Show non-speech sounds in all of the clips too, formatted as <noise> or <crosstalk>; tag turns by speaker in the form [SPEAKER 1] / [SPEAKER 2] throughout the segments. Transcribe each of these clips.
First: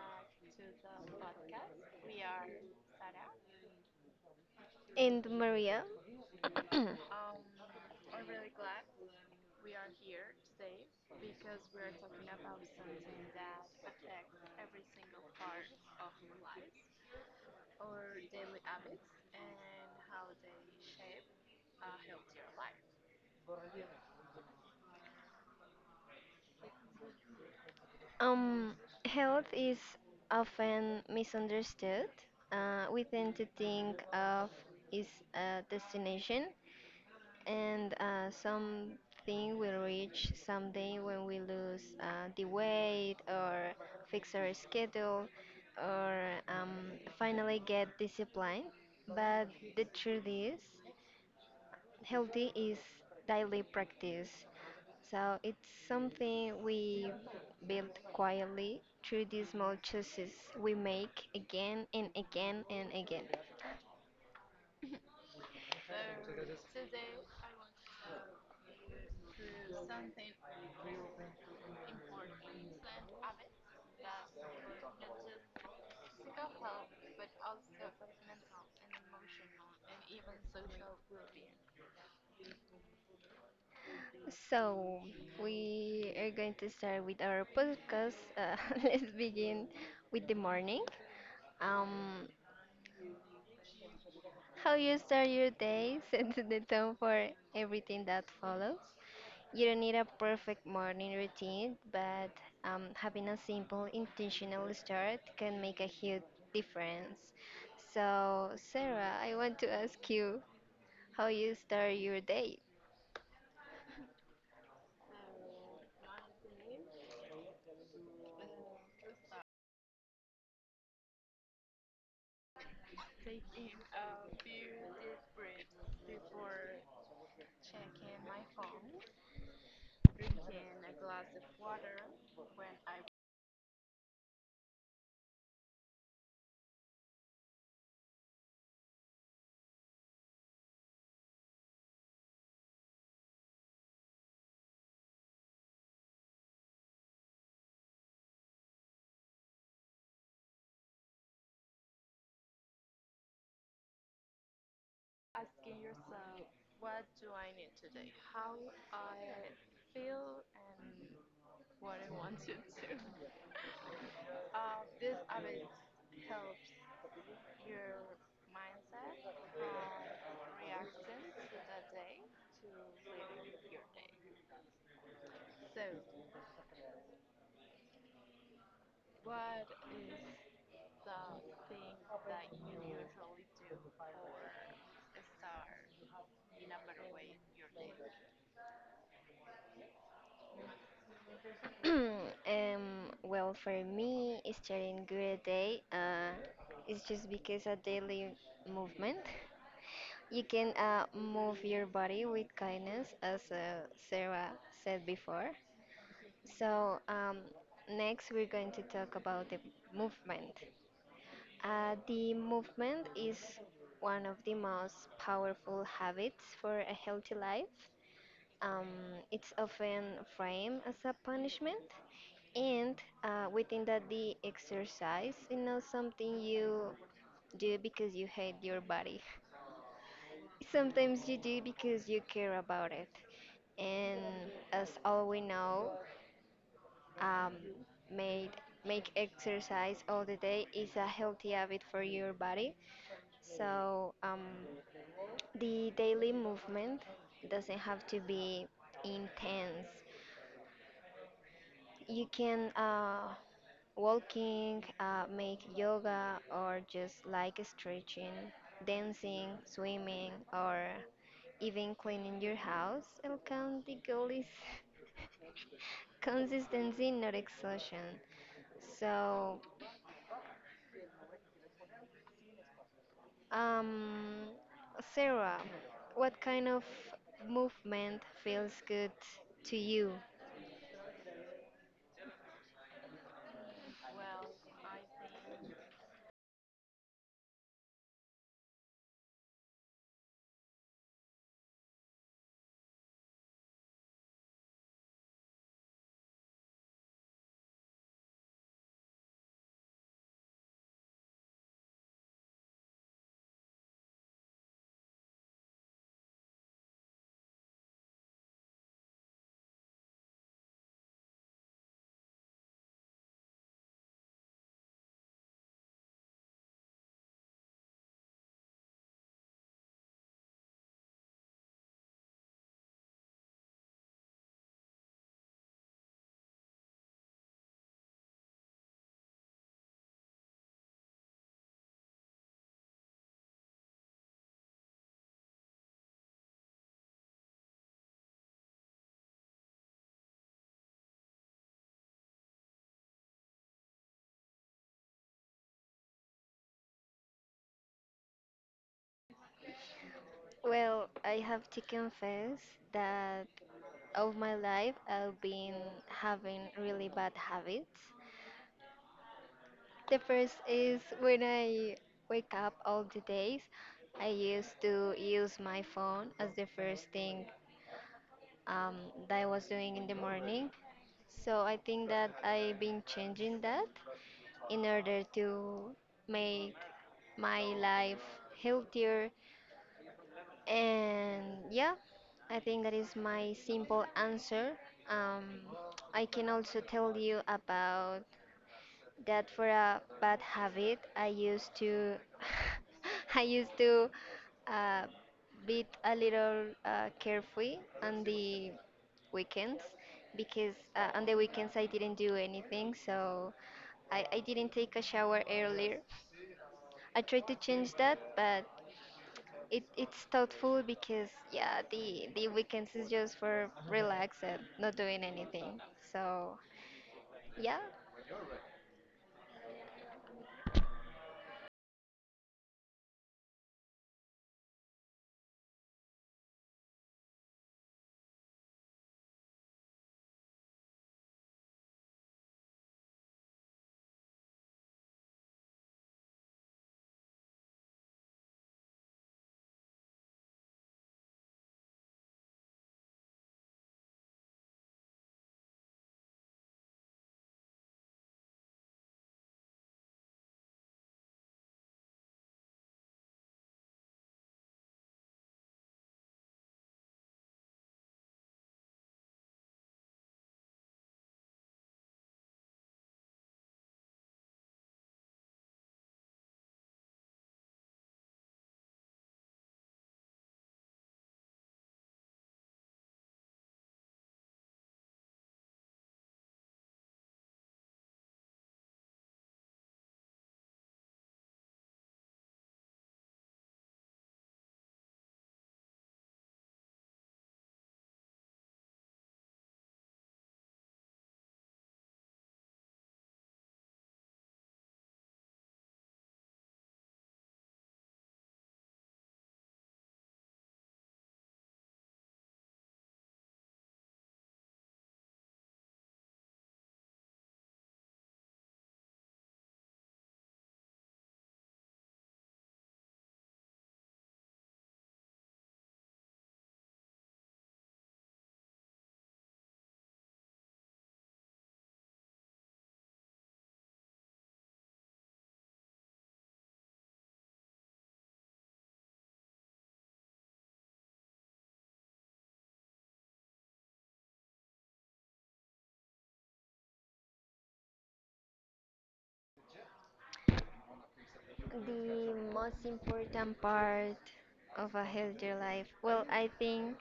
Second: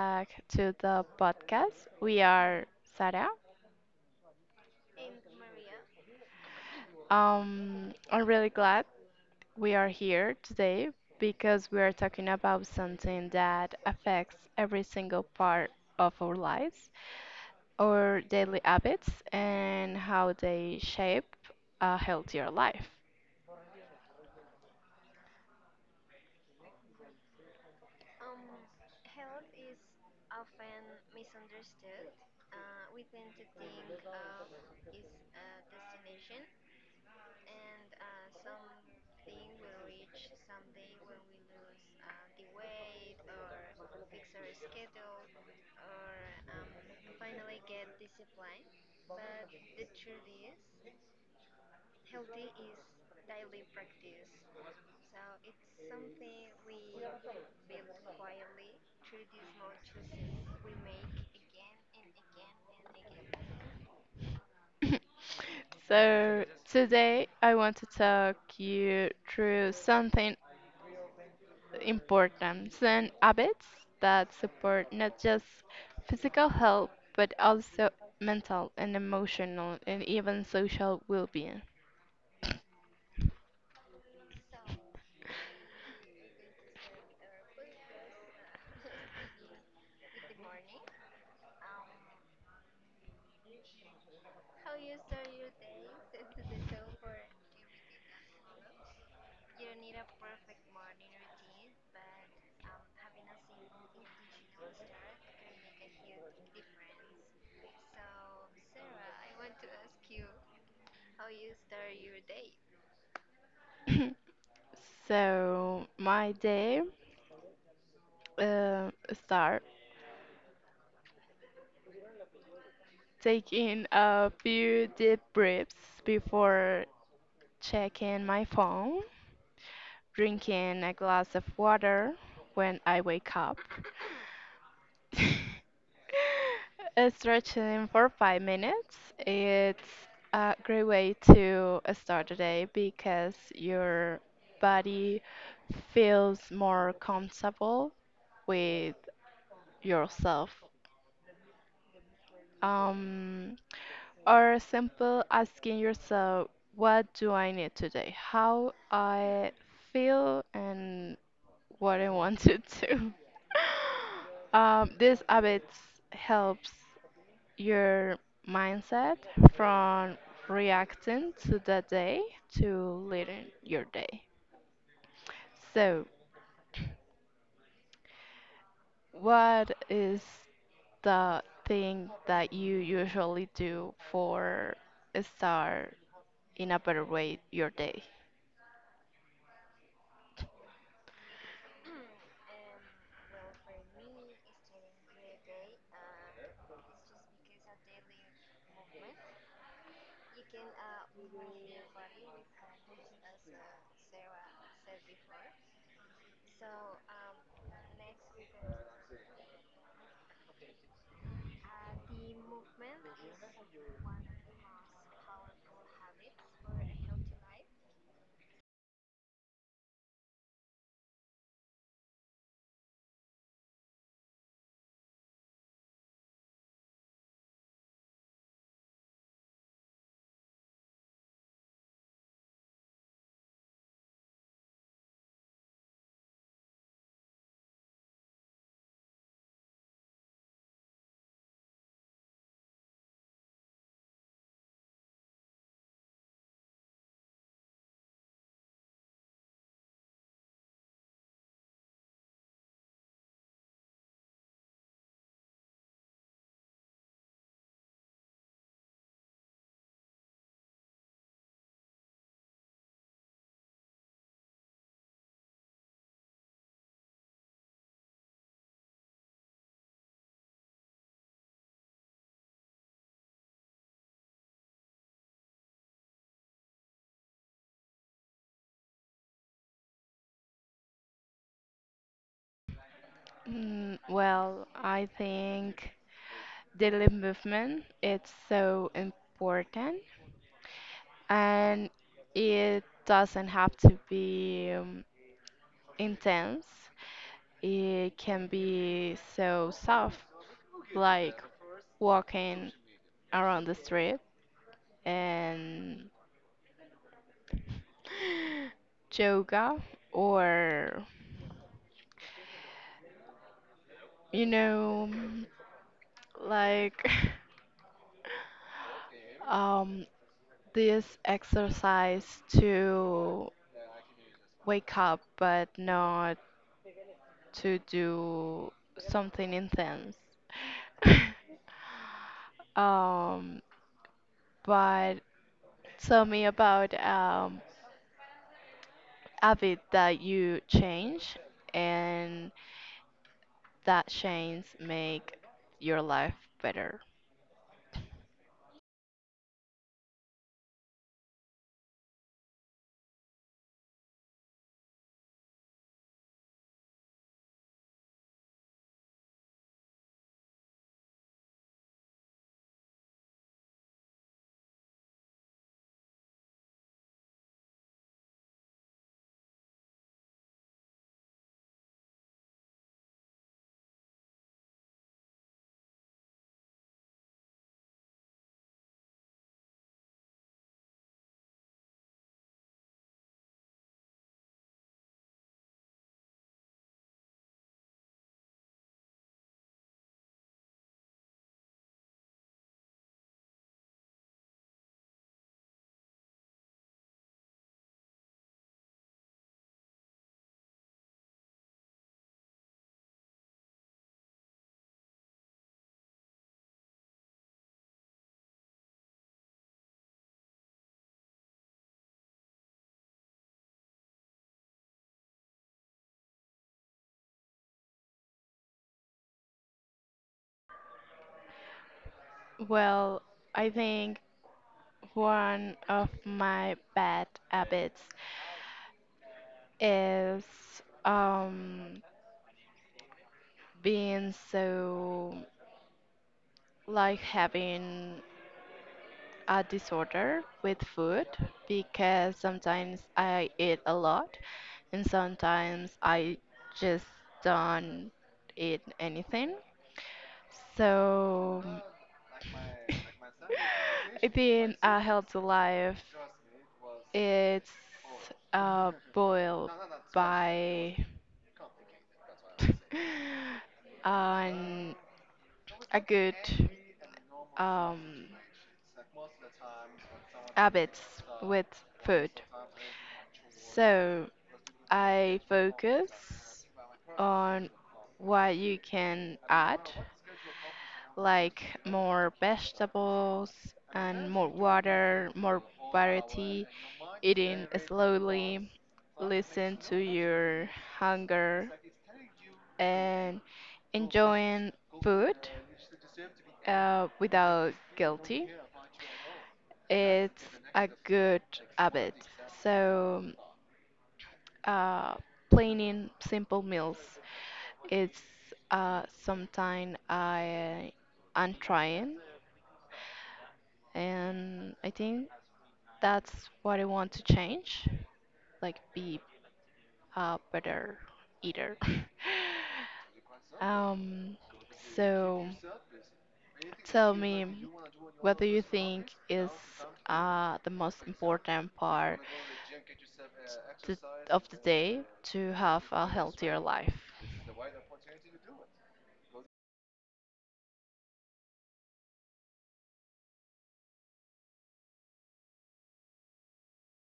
[SPEAKER 1] back to the podcast. We are Sara.
[SPEAKER 2] And Maria, <coughs> <clears throat>
[SPEAKER 1] I'm really glad we are here today because we are talking about something that affects every single part of our lives, our daily habits, and how they shape a healthier life.
[SPEAKER 2] um, health is often misunderstood. We tend to think of is a destination and something we reach someday when we lose the weight or fix our schedule or um, finally get disciplined. But the truth is, healthy is daily practice. So it's something we build quietly through the small choices we make again and again and again.
[SPEAKER 1] <laughs> So today I want to talk you through something importance and habits that support not just physical health but also mental and emotional and even social well-being.
[SPEAKER 2] So we are going to start with our podcast. <laughs> Let's begin with the morning. Um, how you start your day <laughs> sets the tone for everything that follows. You don't need a perfect morning routine, but having a simple, intentional start can make a huge difference. So, Sarah, I want to ask you how you start your day.
[SPEAKER 1] <clears throat> So my day uh, start taking a few deep breaths before checking my phone, drinking a glass of water when I wake up. <laughs> Stretching for 5 minutes, it's a great way to start the day because your body feels more comfortable with yourself. Um, or simple asking yourself, what do I need today? How I feel and what I want to do. <laughs> These habits helps your mindset from reacting to the day to leading your day. So, what is the thing that you usually do for start in a better way your day?
[SPEAKER 2] <clears throat> Well, for me, starting good day is just because a daily movement. You can move your body with kindness, as Sarah said before. So, next we're going to talk about the movement. The movement is one of the most powerful habits for a healthy life. Um, it's often framed as a punishment, and we think that the exercise is not something you do because you hate your body. <laughs> Sometimes you do because you care about it. And as all we know, um, made make exercise all the day is a healthy habit for your body. So the daily movement doesn't have to be intense. You can walking, make yoga, or just like stretching, dancing, swimming, or even cleaning your house. It will count. The goal is <laughs> consistency, not exhaustion. So Um, Sarah, what kind of movement feels good to you?
[SPEAKER 1] Mm, well, I think daily movement it's so important and it doesn't have to be intense, it can be so soft, like walking around the street and <gasps> yoga or you know like <laughs> um this exercise to wake up but not to do something intense. <laughs> um but tell me about habit that you change and that change make your life better?
[SPEAKER 2] Well, I have to confess that all my life I've been having really bad habits. The first is when I wake up all the days, I used to use my phone as the first thing um, that I was doing in the morning. So I think that I've been changing that in order to make my life healthier. And yeah, I think that is my simple answer. Um, I can also tell you about that for a bad habit. <laughs> I used to uh, be a little carefree on the weekends because on the weekends I didn't do anything, so I didn't take a shower earlier. I tried to change that, but it's thoughtful because yeah, the weekends is just for relax and not doing anything. So yeah,
[SPEAKER 1] Well, I think one of my bad habits is um, being so like having a disorder with food because sometimes I eat a lot and sometimes I just don't eat anything. So <laughs> it being a healthy life, it's boiled by <laughs> on a good um, habits with food. So I focus on what you can add, like more vegetables and more water, more variety, eating slowly, listen to your hunger, and enjoying food without guilty. It's a good habit. So, uh, planning simple meals. It's something I am trying, and I think that's what I want to change. Like, be a better eater. <laughs> um, so tell me, what do you think is the most important part t- of the day to have a healthier life?
[SPEAKER 2] the most important part of a healthier life. Well, I think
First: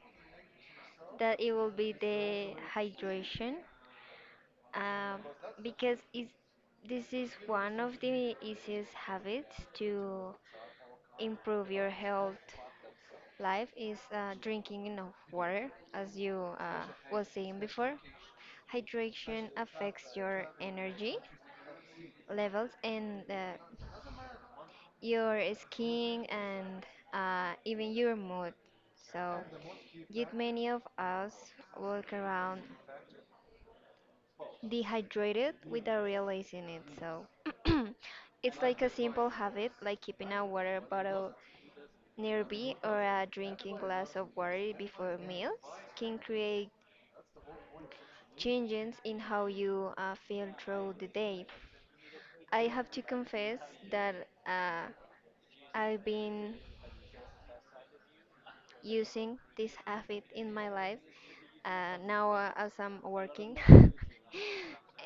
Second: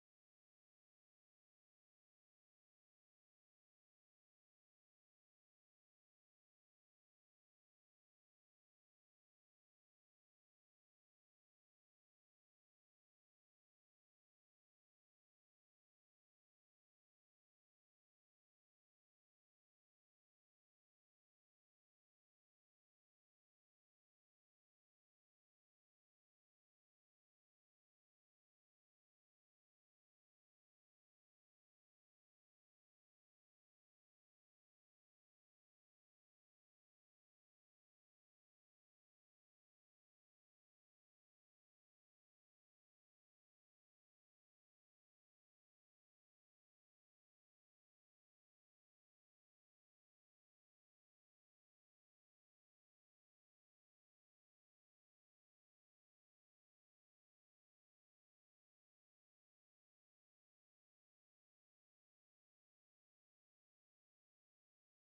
[SPEAKER 2] that it will be the hydration, um, because this is one of the easiest habits to improve your health life is drinking enough water, as you was saying before. Hydration affects your energy levels and your skin and even your mood. So, yet many of us walk around dehydrated without realizing it. So, <clears throat> it's like a simple habit, like keeping a water bottle nearby or a drinking glass of water before meals, can create changes in how you feel throughout the day. I have to confess that uh, I've been using this habit in my life now as I'm working. <laughs>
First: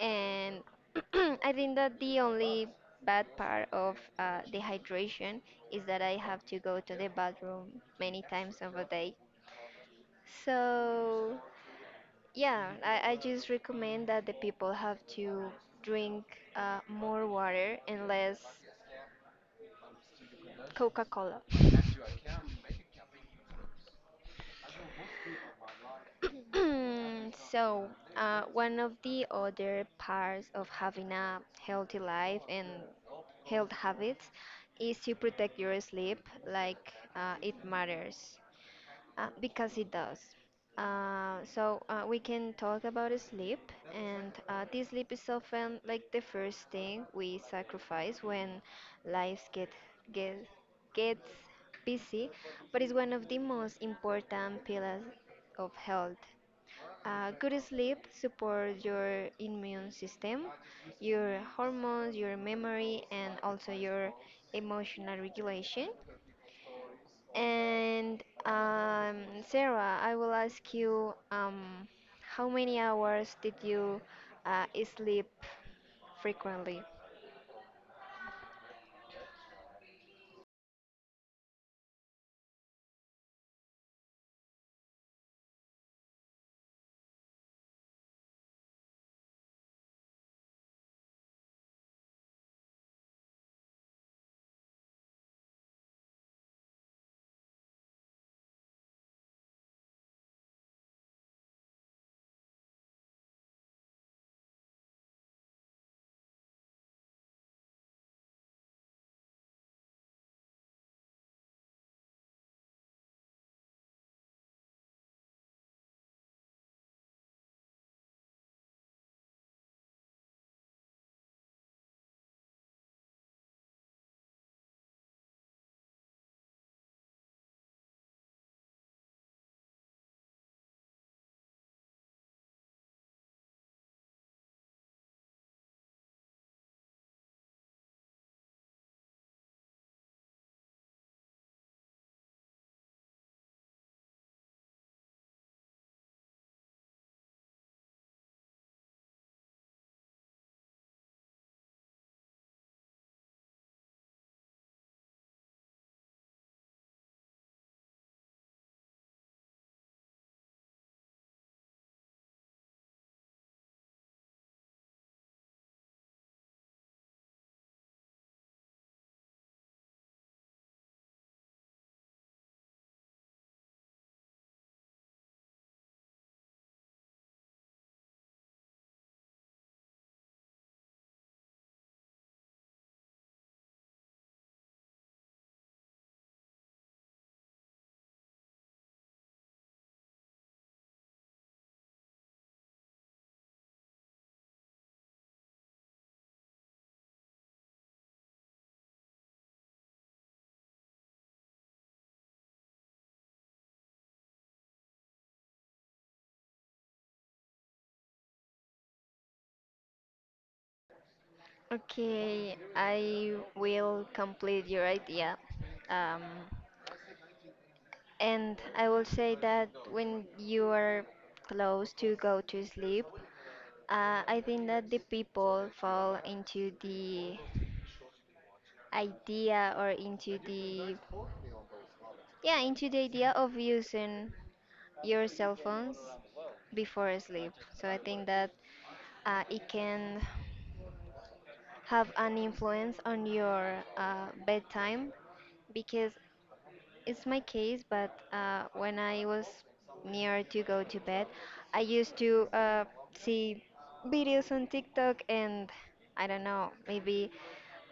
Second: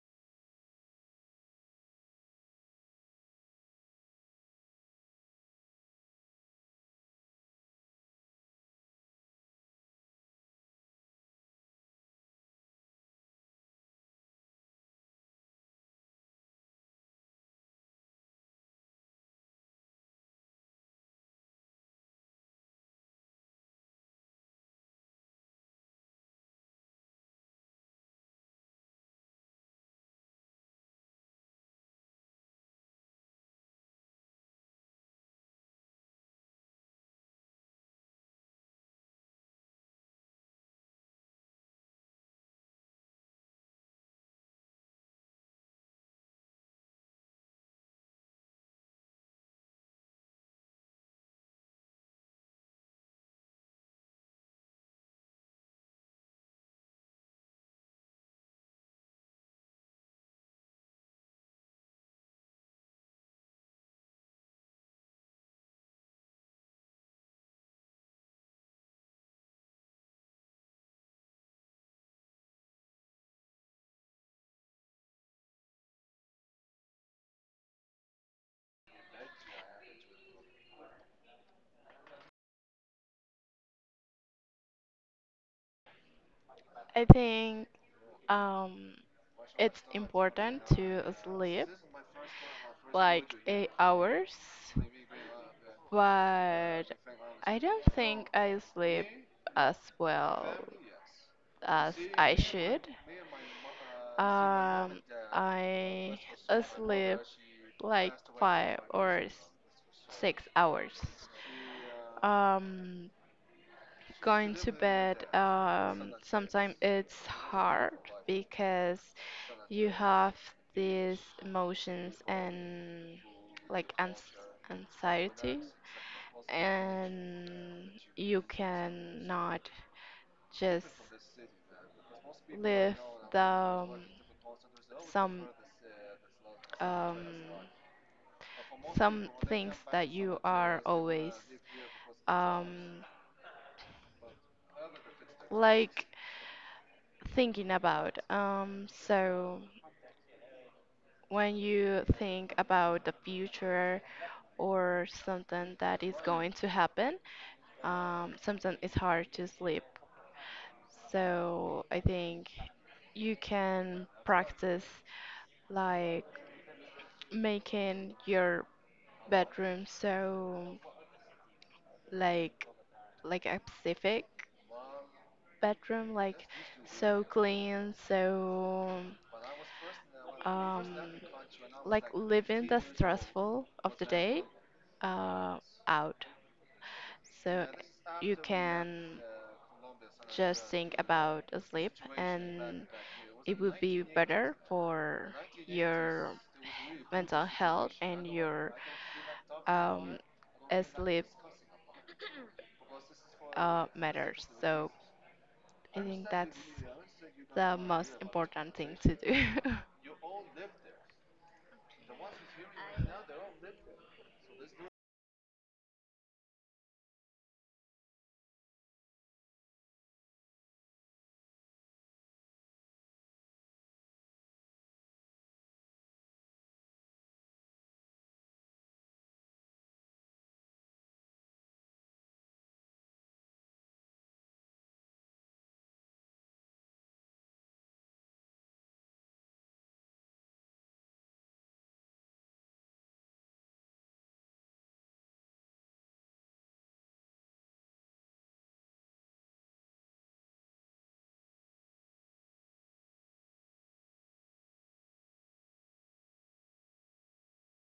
[SPEAKER 2] and <clears throat> I think that the only bad part of dehydration is that I have to go to the bathroom many times of a day. So, yeah, I just recommend that the people have to drink more water and less Coca Cola. <clears throat> so, one of the other parts of having a healthy life and health habits is to protect your sleep like it matters because it does. So we can talk about sleep, and this sleep is often like the first thing we sacrifice when lives get gets busy, but it's one of the most important pillars of health. Good sleep supports your immune system, your hormones, your memory, and also your emotional regulation. And Sarah, I will ask you how many hours did you uh, sleep frequently?
[SPEAKER 1] I think um, it's important to sleep like 8 hours, but I don't think I sleep as well as I should. Um, I sleep like five or s- 6 hours. Um, Going to bed, sometimes it's hard because you have these emotions and like ans anxiety, and you cannot just live the some um, some things that you are always um, like thinking about. So when you think about the future or something that is going to happen, sometimes it's hard to sleep. So I think you can practice like making your bedroom so like like a Pacific. Bedroom like so clean, so um, like living the stressful of the day uh, out. So you can just think about sleep and it would be better for your mental health and your um, sleep matters. So I think that's the most important thing to do. <laughs>
[SPEAKER 2] Okay, I will complete your idea. Um, and I will say that when you are close to go to sleep, I think that the people fall into the idea or into the idea of using your cell phones before sleep. So I think that it can have an influence on your bedtime because it's my case, but when I was near to go to bed, I used to see videos on TikTok, and I don't know, maybe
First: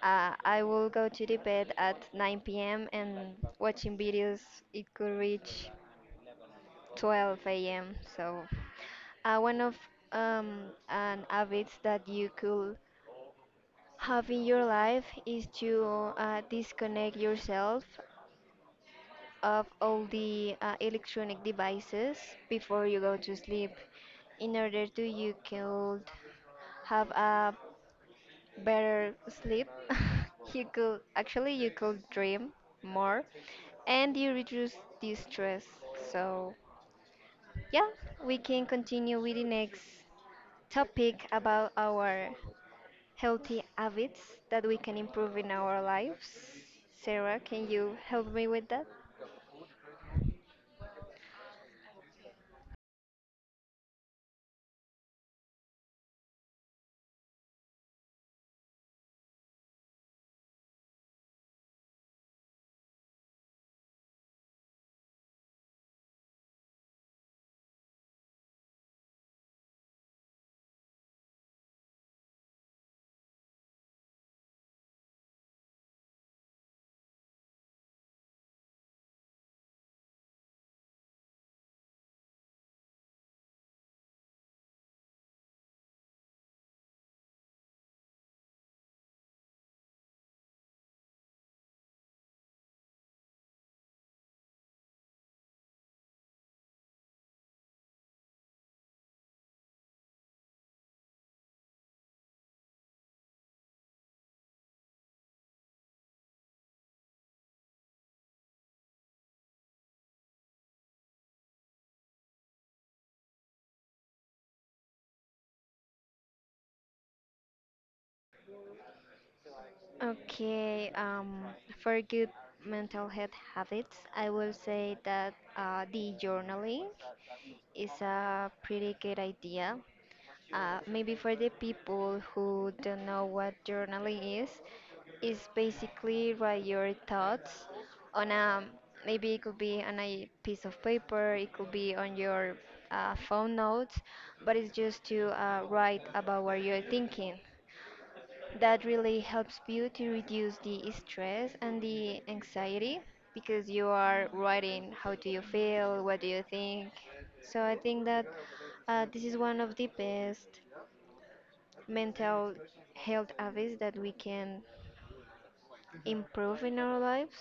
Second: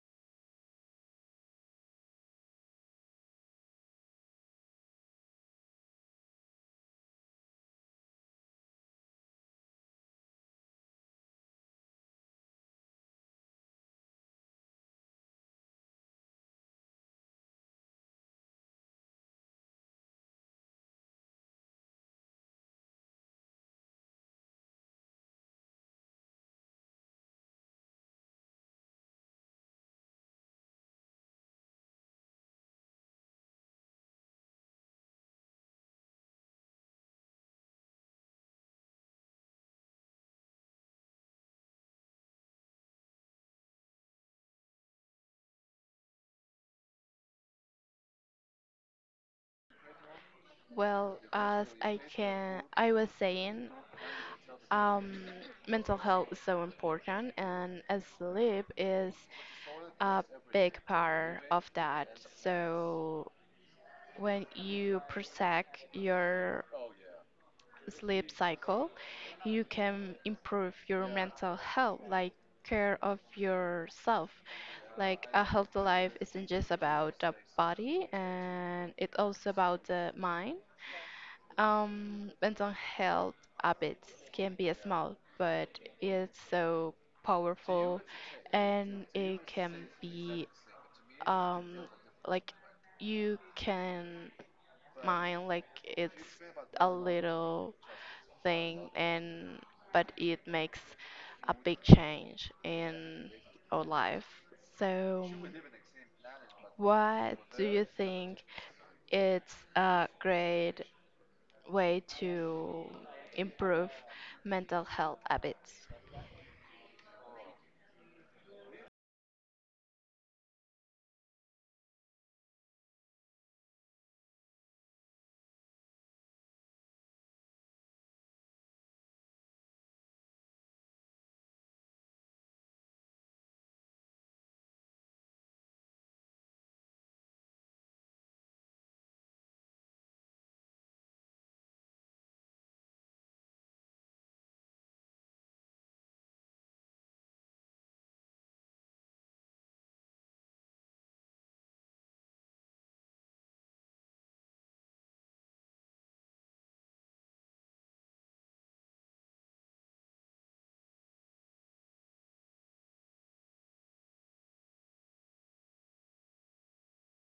[SPEAKER 2] I will go to the bed at 9 p.m. and watching videos, it could reach 12 a.m. So, one of an habits that you could have in your life is to disconnect yourself of all the electronic devices before you go to sleep in order to you could have a better sleep <laughs> you could actually you could dream more and you reduce the stress. So yeah, we can continue with the next topic about our healthy habits that we can improve in our lives. Sarah, can you help me with that?
[SPEAKER 1] Well, I was saying, um, mental health is so important, and sleep is a big part of that. So when you protect your sleep cycle, you can improve your mental health, like care of yourself. Like a healthy life isn't just about the body, and it's also about the mind. Mental health habits can be small, but it's so powerful, and it can be um, like you can mine like it's a little thing and but it makes a big change in our life. So what do you think it's a great way to improve mental health habits?
[SPEAKER 2] Okay, for good mental health habits, I will say that the journaling is a pretty good idea. Maybe for the people who don't know what journaling is basically write your thoughts on a maybe it could be on a piece of paper, it could be on your phone notes, but it's just to write about what you're thinking that really helps you to reduce the stress and the anxiety because you are writing how do you feel, what do you think. So I think that this is one of the best mental health habits that we can improve in our lives.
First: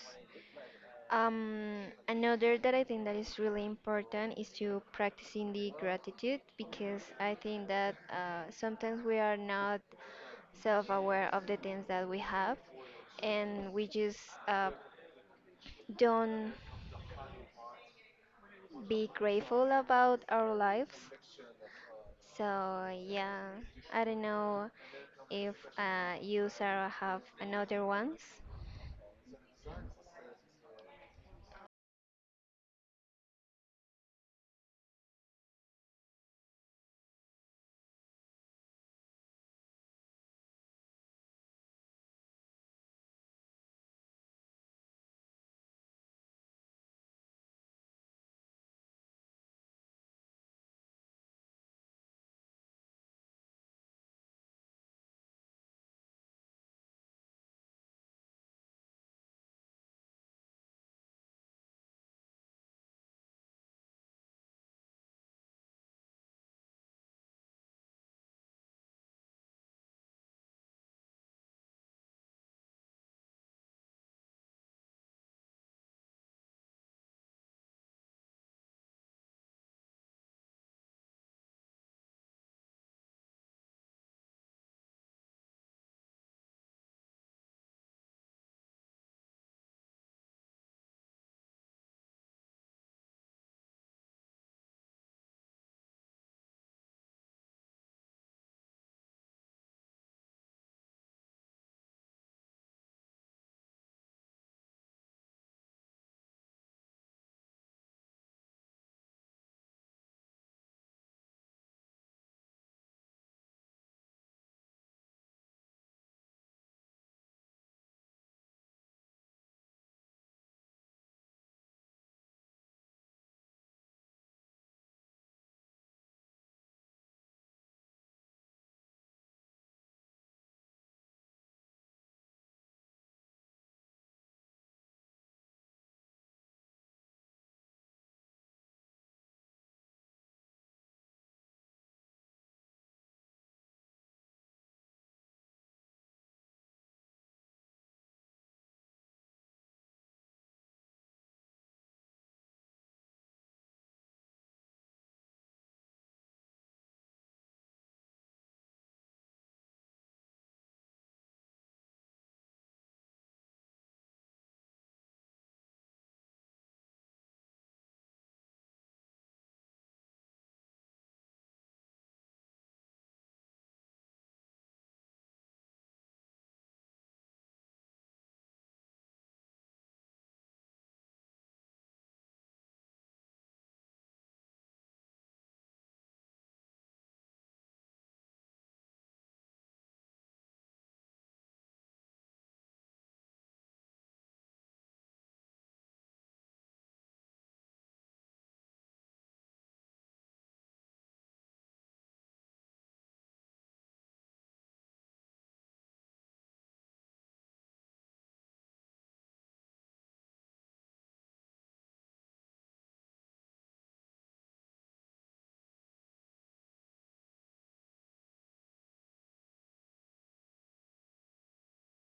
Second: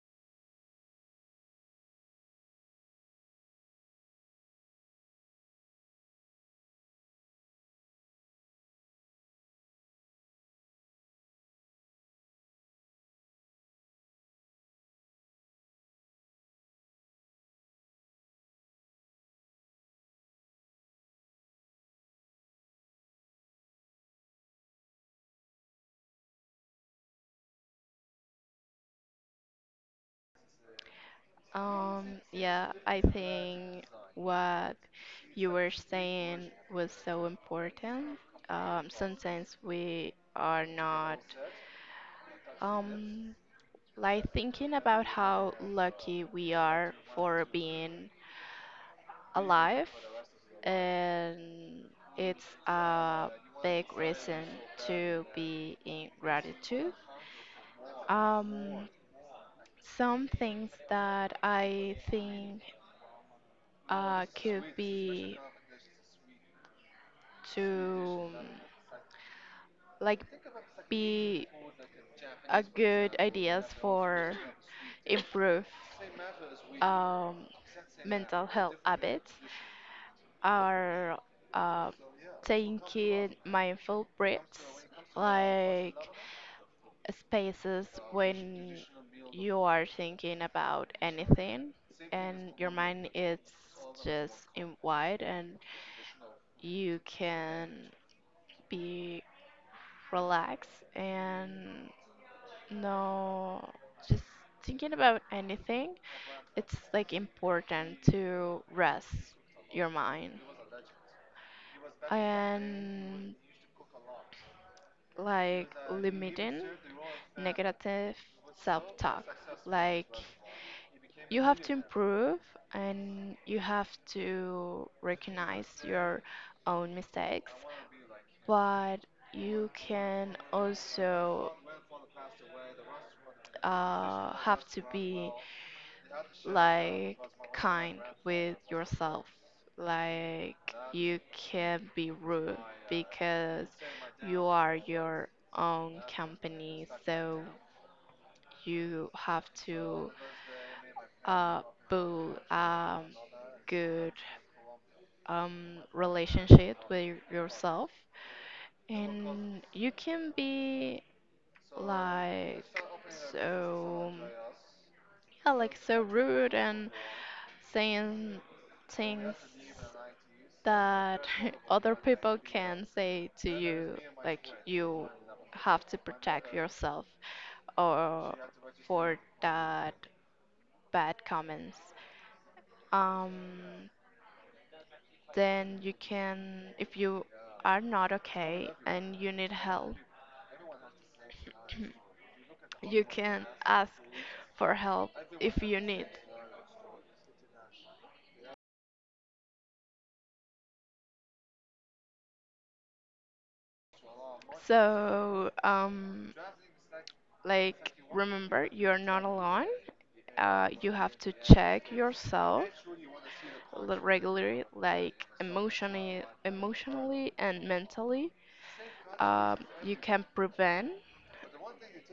[SPEAKER 2] Um, another that I think that is really important is to practicing the gratitude because I think that sometimes we are not self-aware of the things that we have, and we just uh, don't be grateful about our lives. So yeah, I don't know if you, Sarah, have another ones.
[SPEAKER 1] Yeah, I think what you were saying was so important. Sometimes we are not um, like thinking about how lucky we are for being alive, and it's a big reason to be in gratitude. Um, some things that I think could be to like be a good ideas for improve um, mental health habits are uh, taking mindful breaths like spaces when you are thinking about anything and your mind is just in wide and you can be relaxed and no just thinking about anything. It's like important to rest your mind and like limiting negative self-talk. Like you have to improve and you have to recognize your own mistakes, but you can also have to be like kind with yourself. Like you can be rude because you are your own company, so you have to uh, build a good relationship with yourself. And you can be like so yeah, like so rude and saying things that <laughs> other people can say to you, like you have to protect yourself or for that bad comments. Um, then you can, if you are not okay and you need help, you can ask for help if you need. So, like, remember, you're not alone. You have to check yourself regularly, like emotionally, emotionally and mentally. Um, you can prevent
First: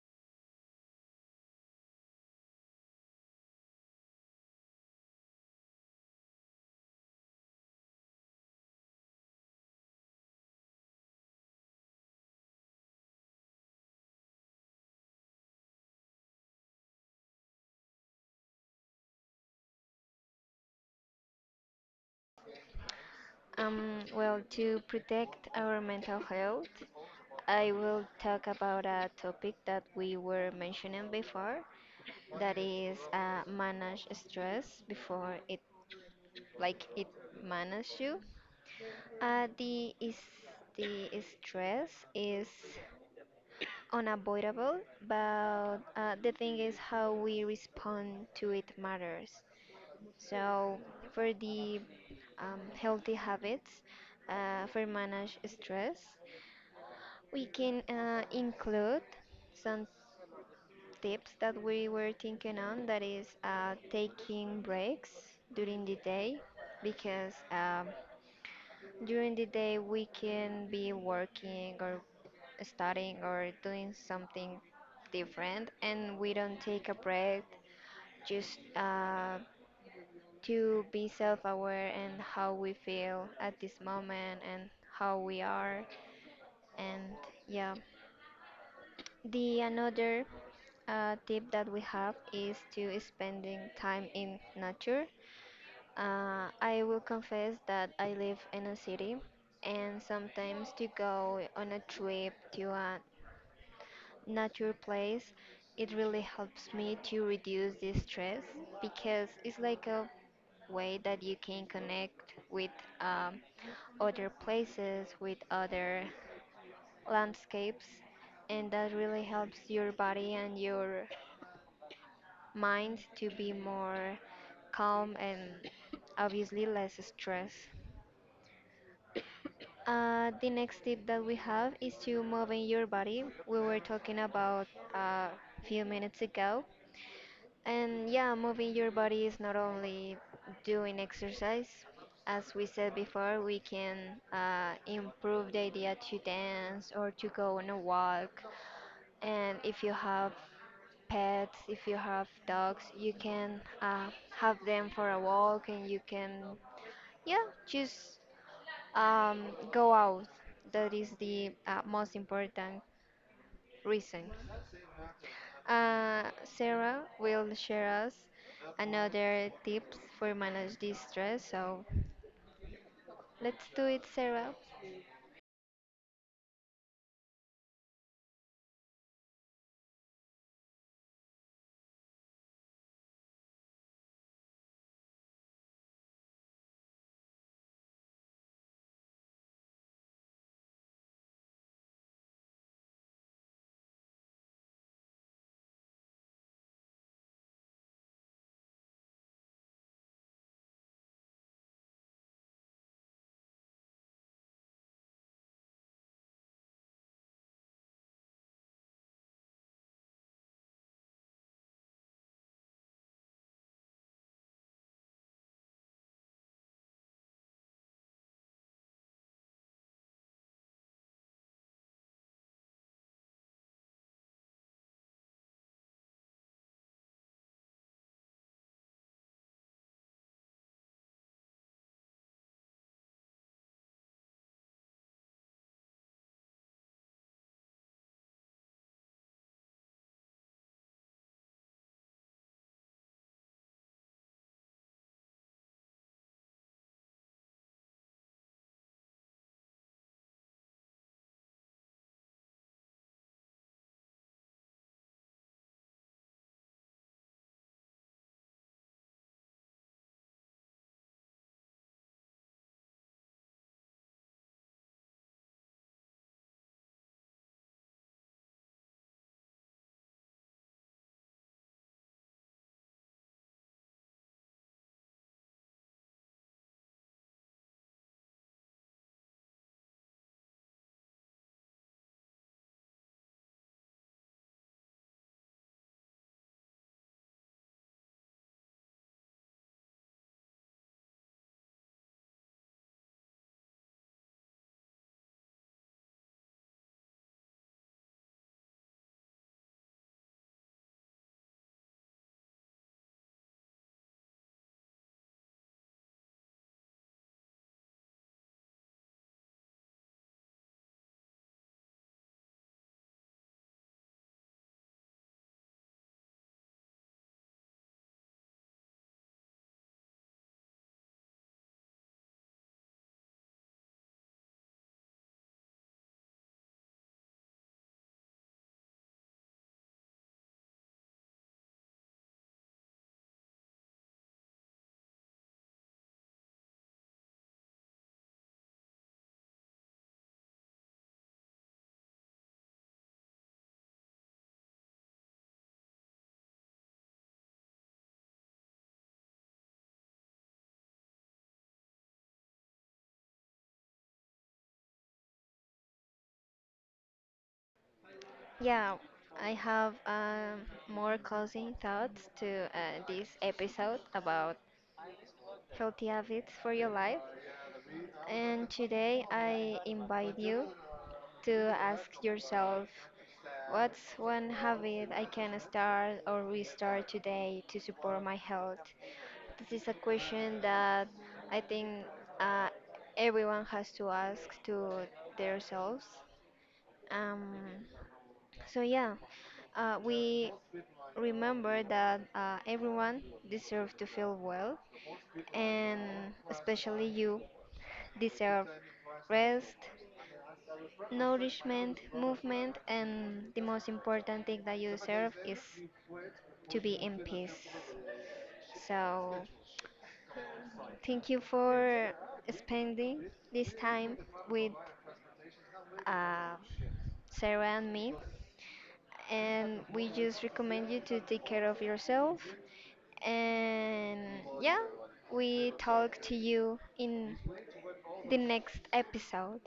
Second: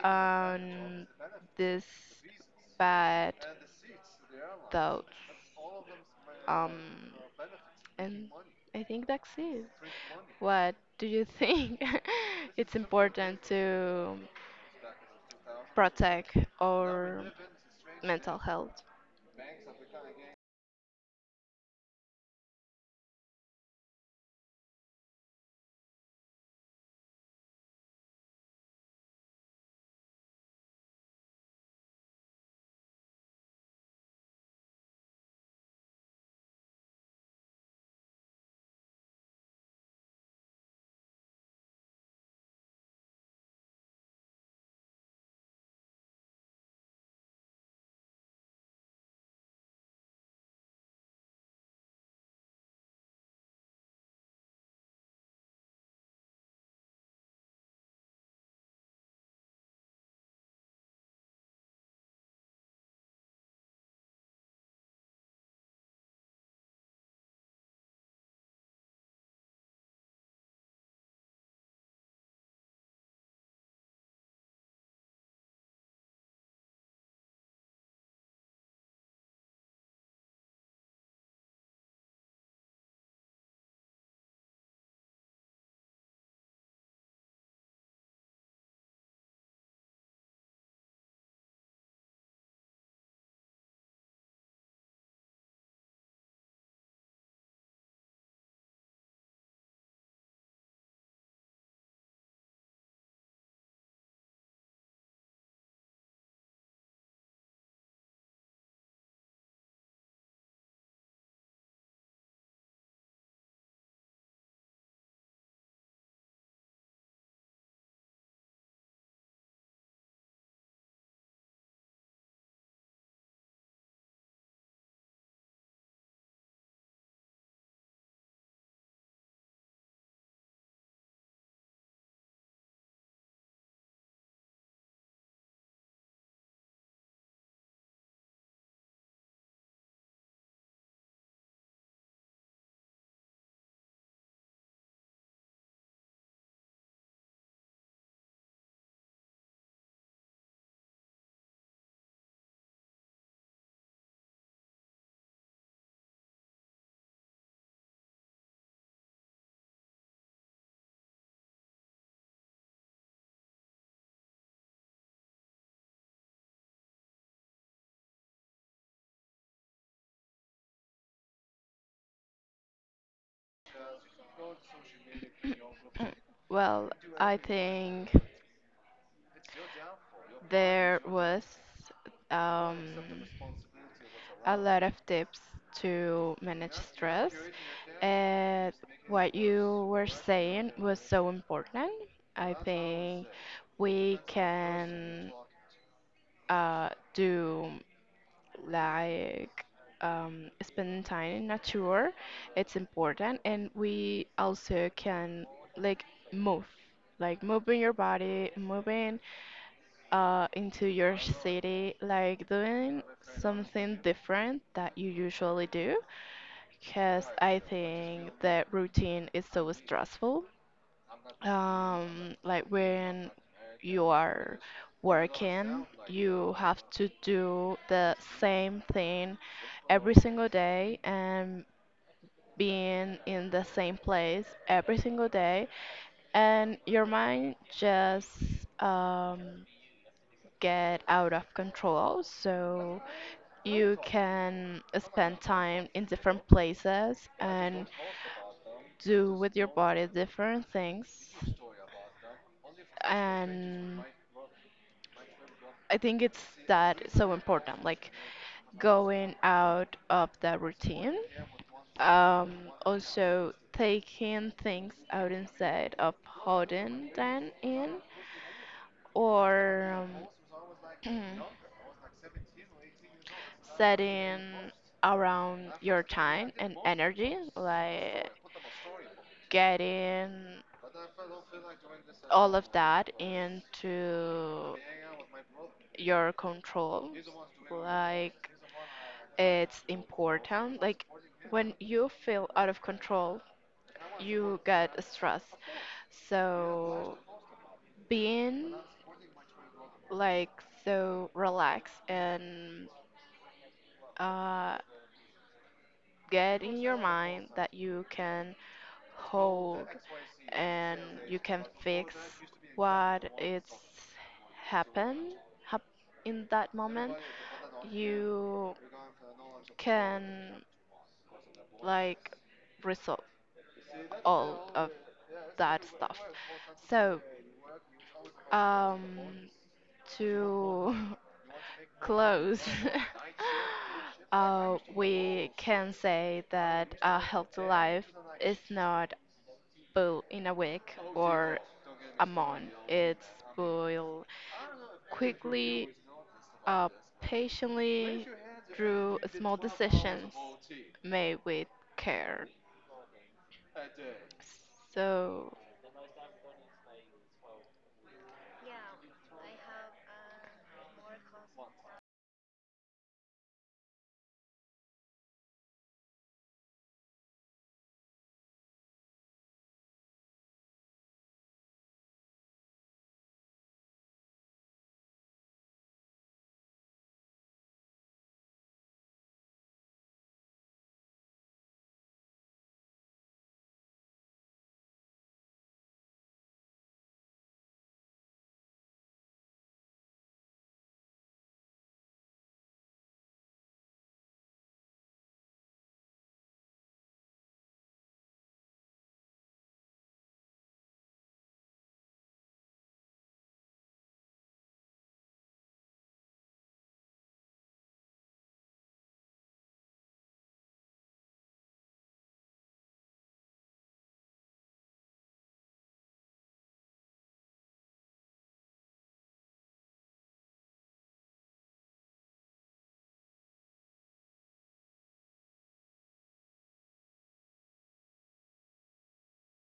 [SPEAKER 1] um, this bad thoughts. Um, and I think that's it. What do you think <laughs> it's important to protect our mental health?
[SPEAKER 2] Well, to protect our mental health, I will talk about a topic that we were mentioning before, that is manage stress before it, like it manage you. Uh, the is the stress is unavoidable, but the thing is how we respond to it matters. So for the healthy habits for manage stress, we can include some tips that we were thinking on. That is taking breaks during the day because during the day we can be working or studying or doing something different and we don't take a break just to be self aware and how we feel at this moment and how we are and yeah the another tip that we have is to spending time in nature. I will confess that I live in a city and sometimes to go on a trip to a nature place, it really helps me to reduce the stress because it's like a way that you can connect with um, other places, with other landscapes, and that really helps your body and your mind to be more calm and obviously less stress. The next tip that we have is to move in your body. We were talking about a few minutes ago. And yeah, moving your body is not only doing exercise. As we said before, we can improve the idea to dance or to go on a walk. And if you have pets, if you have dogs, you can have them for a walk and you can, yeah, just um, go out. That is the most important reason. Sarah will share us another tips for manage this stress. So let's do it, Sarah.
[SPEAKER 1] Well, I think there was um, a lot of tips to manage stress. And what you were saying was so important. I think we can do like spending time in nature it's important and we also can like move like moving your body moving into your city like doing something different that you usually do because I think that routine is so stressful. Like when you are working, you have to do the same thing every single day and being in the same place every single day, and your mind just um, get out of control. So you can spend time in different places and do with your body different things. And I think it's that so important, like going out of the routine. Um, also taking things out inside of holding them in or um, <clears throat> setting around your time and energy, like getting all of that into your control. Like, it's important. Like, when you feel out of control, you get stressed. So, being like so relax and uh, get in your mind that you can hold and you can fix what it's happened hap- in that moment you can like resolve all of that stuff. So um to <laughs> Close. <laughs> We can say that a healthy life is not built in a week or a month. It's built quickly, uh, patiently, through small decisions made with care. So,
[SPEAKER 2] Yeah, I have more closing thoughts to this episode about healthy habits for your life. And today I invite you to ask yourself, what's one habit I can start or restart today to support my health? This is a question that I think uh, everyone has to ask to themselves. Um, so yeah, we remember that everyone deserves to feel well, and especially you deserve rest, nourishment, movement, and the most important thing that you deserve is to be in peace. So. Thank you for spending this time with uh, Sarah and me. And we just recommend you to take care of yourself. And yeah, we talk to you in the next episode.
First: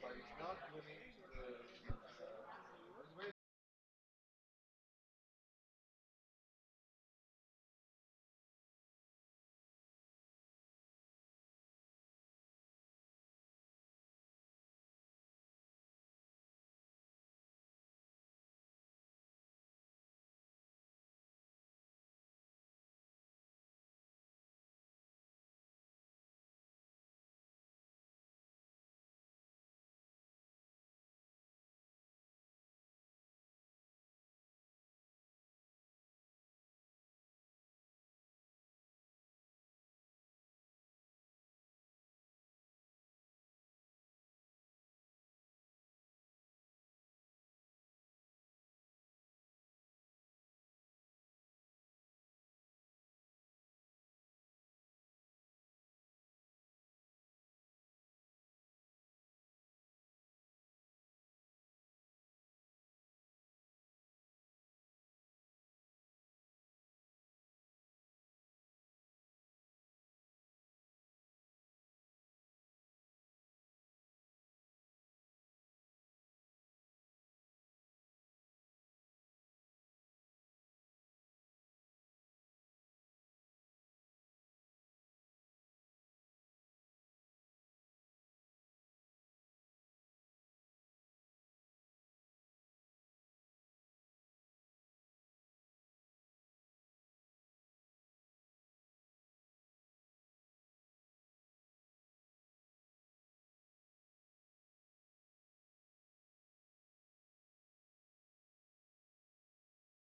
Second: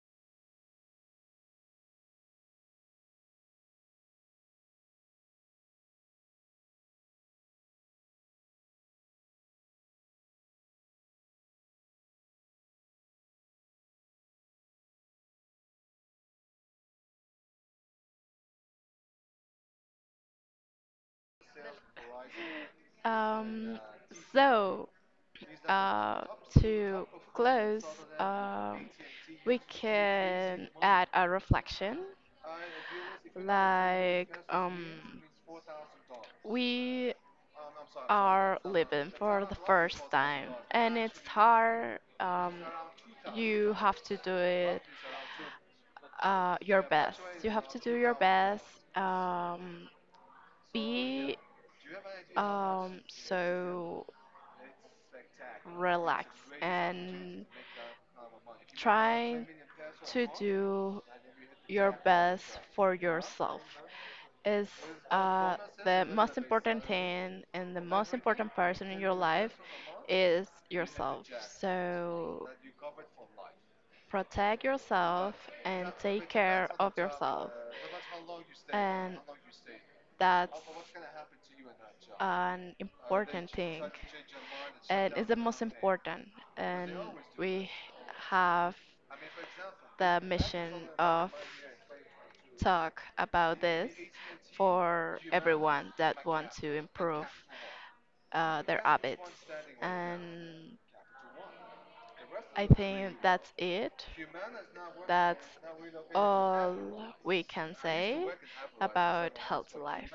[SPEAKER 1] um, so uh, to close, um, we can add a reflection like we are living for the first time and it's hard. You have to do it you have to do your best. um, be so relaxed and try to do your best for yourself is uh, the most important thing, and the most important person in your life is yourself. So protect yourself and take care of yourself. And that's an important thing. And it's the most important. And we have the mission of talk about this for everyone that want to improve their habits. And I think that's it. That's all we can say about healthy life.